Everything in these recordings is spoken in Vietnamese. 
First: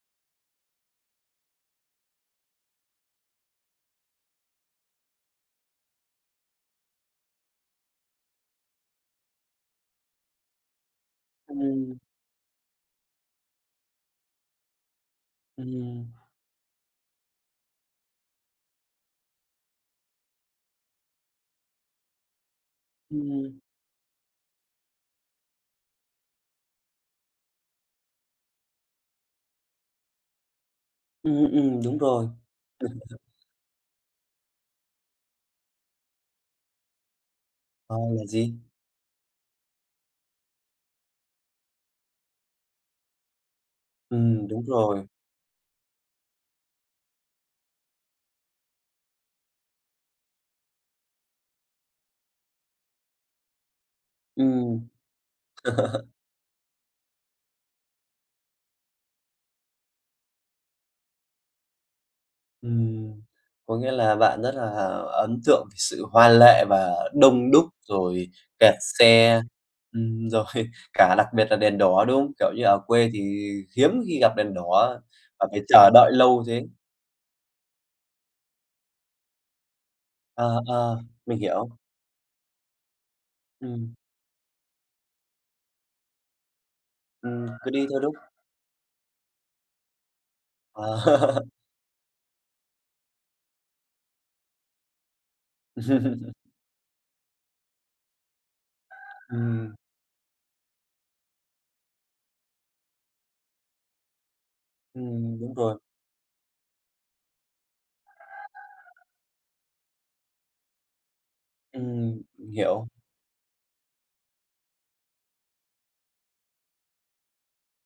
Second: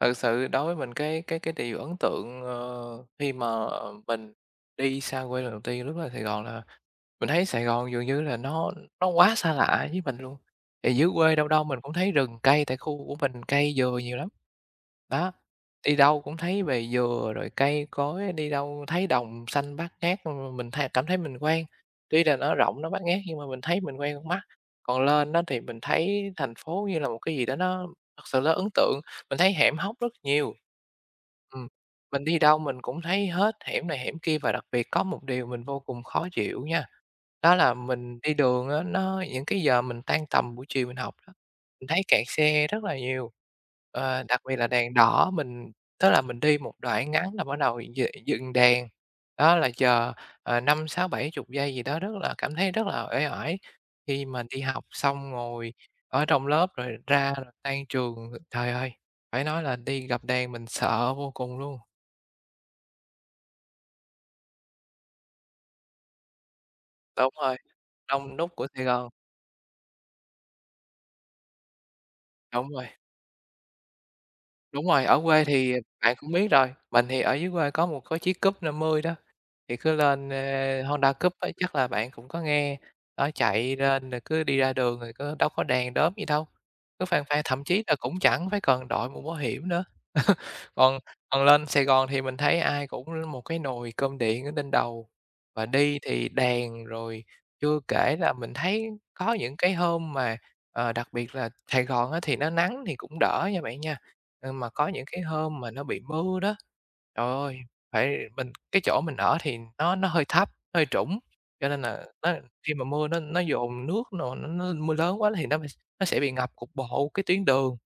Thật sự đối với mình cái cái cái điều ấn tượng, ờ, khi mà, ờ, mình đi xa quê lần đầu tiên, lúc lên Sài Gòn là mình thấy Sài Gòn dường như là nó nó quá xa lạ với mình luôn. Thì dưới quê đâu đâu mình cũng Ừm. thấy rừng cây tại khu của mình cây dừa nhiều lắm. Đó, đi Ừm. đâu cũng thấy về dừa rồi cây cối, đi đâu thấy đồng xanh bát ngát, ừm, mình th cảm thấy mình quen. Tuy là nó rộng, nó bát ngát nhưng mà Ừm. mình thấy mình quen con mắt. Còn lên á thì mình thấy thành phố như là một cái gì đó nó thật sự là ấn tượng, mình thấy hẻm hóc rất nhiều. Ừm, Ừm, ừm, đúng mình rồi. đi đâu mình cũng thấy hết hẻm này hẻm kia và đặc biệt có một điều mình vô cùng khó chịu nha. Đó là Ờ, mình là đi gì? đường á nó những cái giờ mình tan tầm buổi chiều mình học đó, mình thấy kẹt xe rất là nhiều, ờ, đặc Ừm, biệt đúng là đèn rồi. đỏ mình tức là mình đi một đoạn ngắn là bắt đầu d dừng đèn. Đó là chờ, ờ, 5-6-70 giây gì đó rất là cảm thấy rất là uể oải khi mà đi học Ừm. xong ngồi ở trong lớp rồi ra tan trường. Thời ơi, phải nói là đi gặp đèn mình sợ vô cùng luôn. Ừm. Có nghĩa là bạn rất là ấn tượng sự hoa lệ và Đúng đông rồi, đúc rồi đông đúc của kẹt Sài Gòn. xe, ừm, rồi cả đặc biệt là đèn đỏ, đúng không? Kiểu như, Đúng ở rồi. quê thì hiếm khi gặp đèn Đúng đỏ rồi, ở quê và phải thì chờ đợi bạn cũng lâu biết thế. rồi. Mình thì ở dưới quê có 1 cái chiếc Cub 50 đó, thì cứ lên, Ờ, ơ, ờ, Honda Cub mình á chắc hiểu. là bạn cũng có nghe, đó chạy Ừm. lên rồi cứ đi ra đường rồi có đâu có đèn đóm gì đâu, cứ phang phang, Ừm, thậm cứ chí đi là theo đúng cũng chẳng phải cần đội mũ bảo hiểm nữa. Còn Ờ. còn lên Sài Gòn thì mình thấy ai cũng một cái nồi cơm điện ở trên đầu. Và đi thì đèn rồi chưa kể là mình thấy có những cái Ừm. hôm mà, ờ, đặc biệt là Sài Gòn á thì nó nắng thì cũng đỡ nha bạn nha, nhưng mà có những cái Ừm, đúng hôm mà rồi. nó bị mưa đó. Trời ơi, phải mình cái chỗ mình ở thì nó nó hơi thấp, hơi trũng, cho nên là Ừm, nó mình khi mà hiểu. mưa nó nó dồn nước n nó nó mưa lớn quá thì nó b nó sẽ bị ngập cục bộ cái tuyến đường.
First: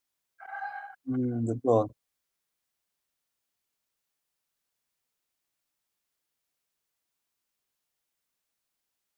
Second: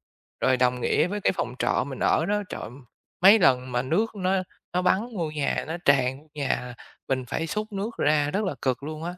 Rồi đồng nghĩa với cái Ừm, phòng đúng trọ rồi. mình ở đó, trời, mấy lần mà nước nó nó bắn vô nhà, nó tràn vô nhà, mình phải xúc nước ra rất là cực luôn á.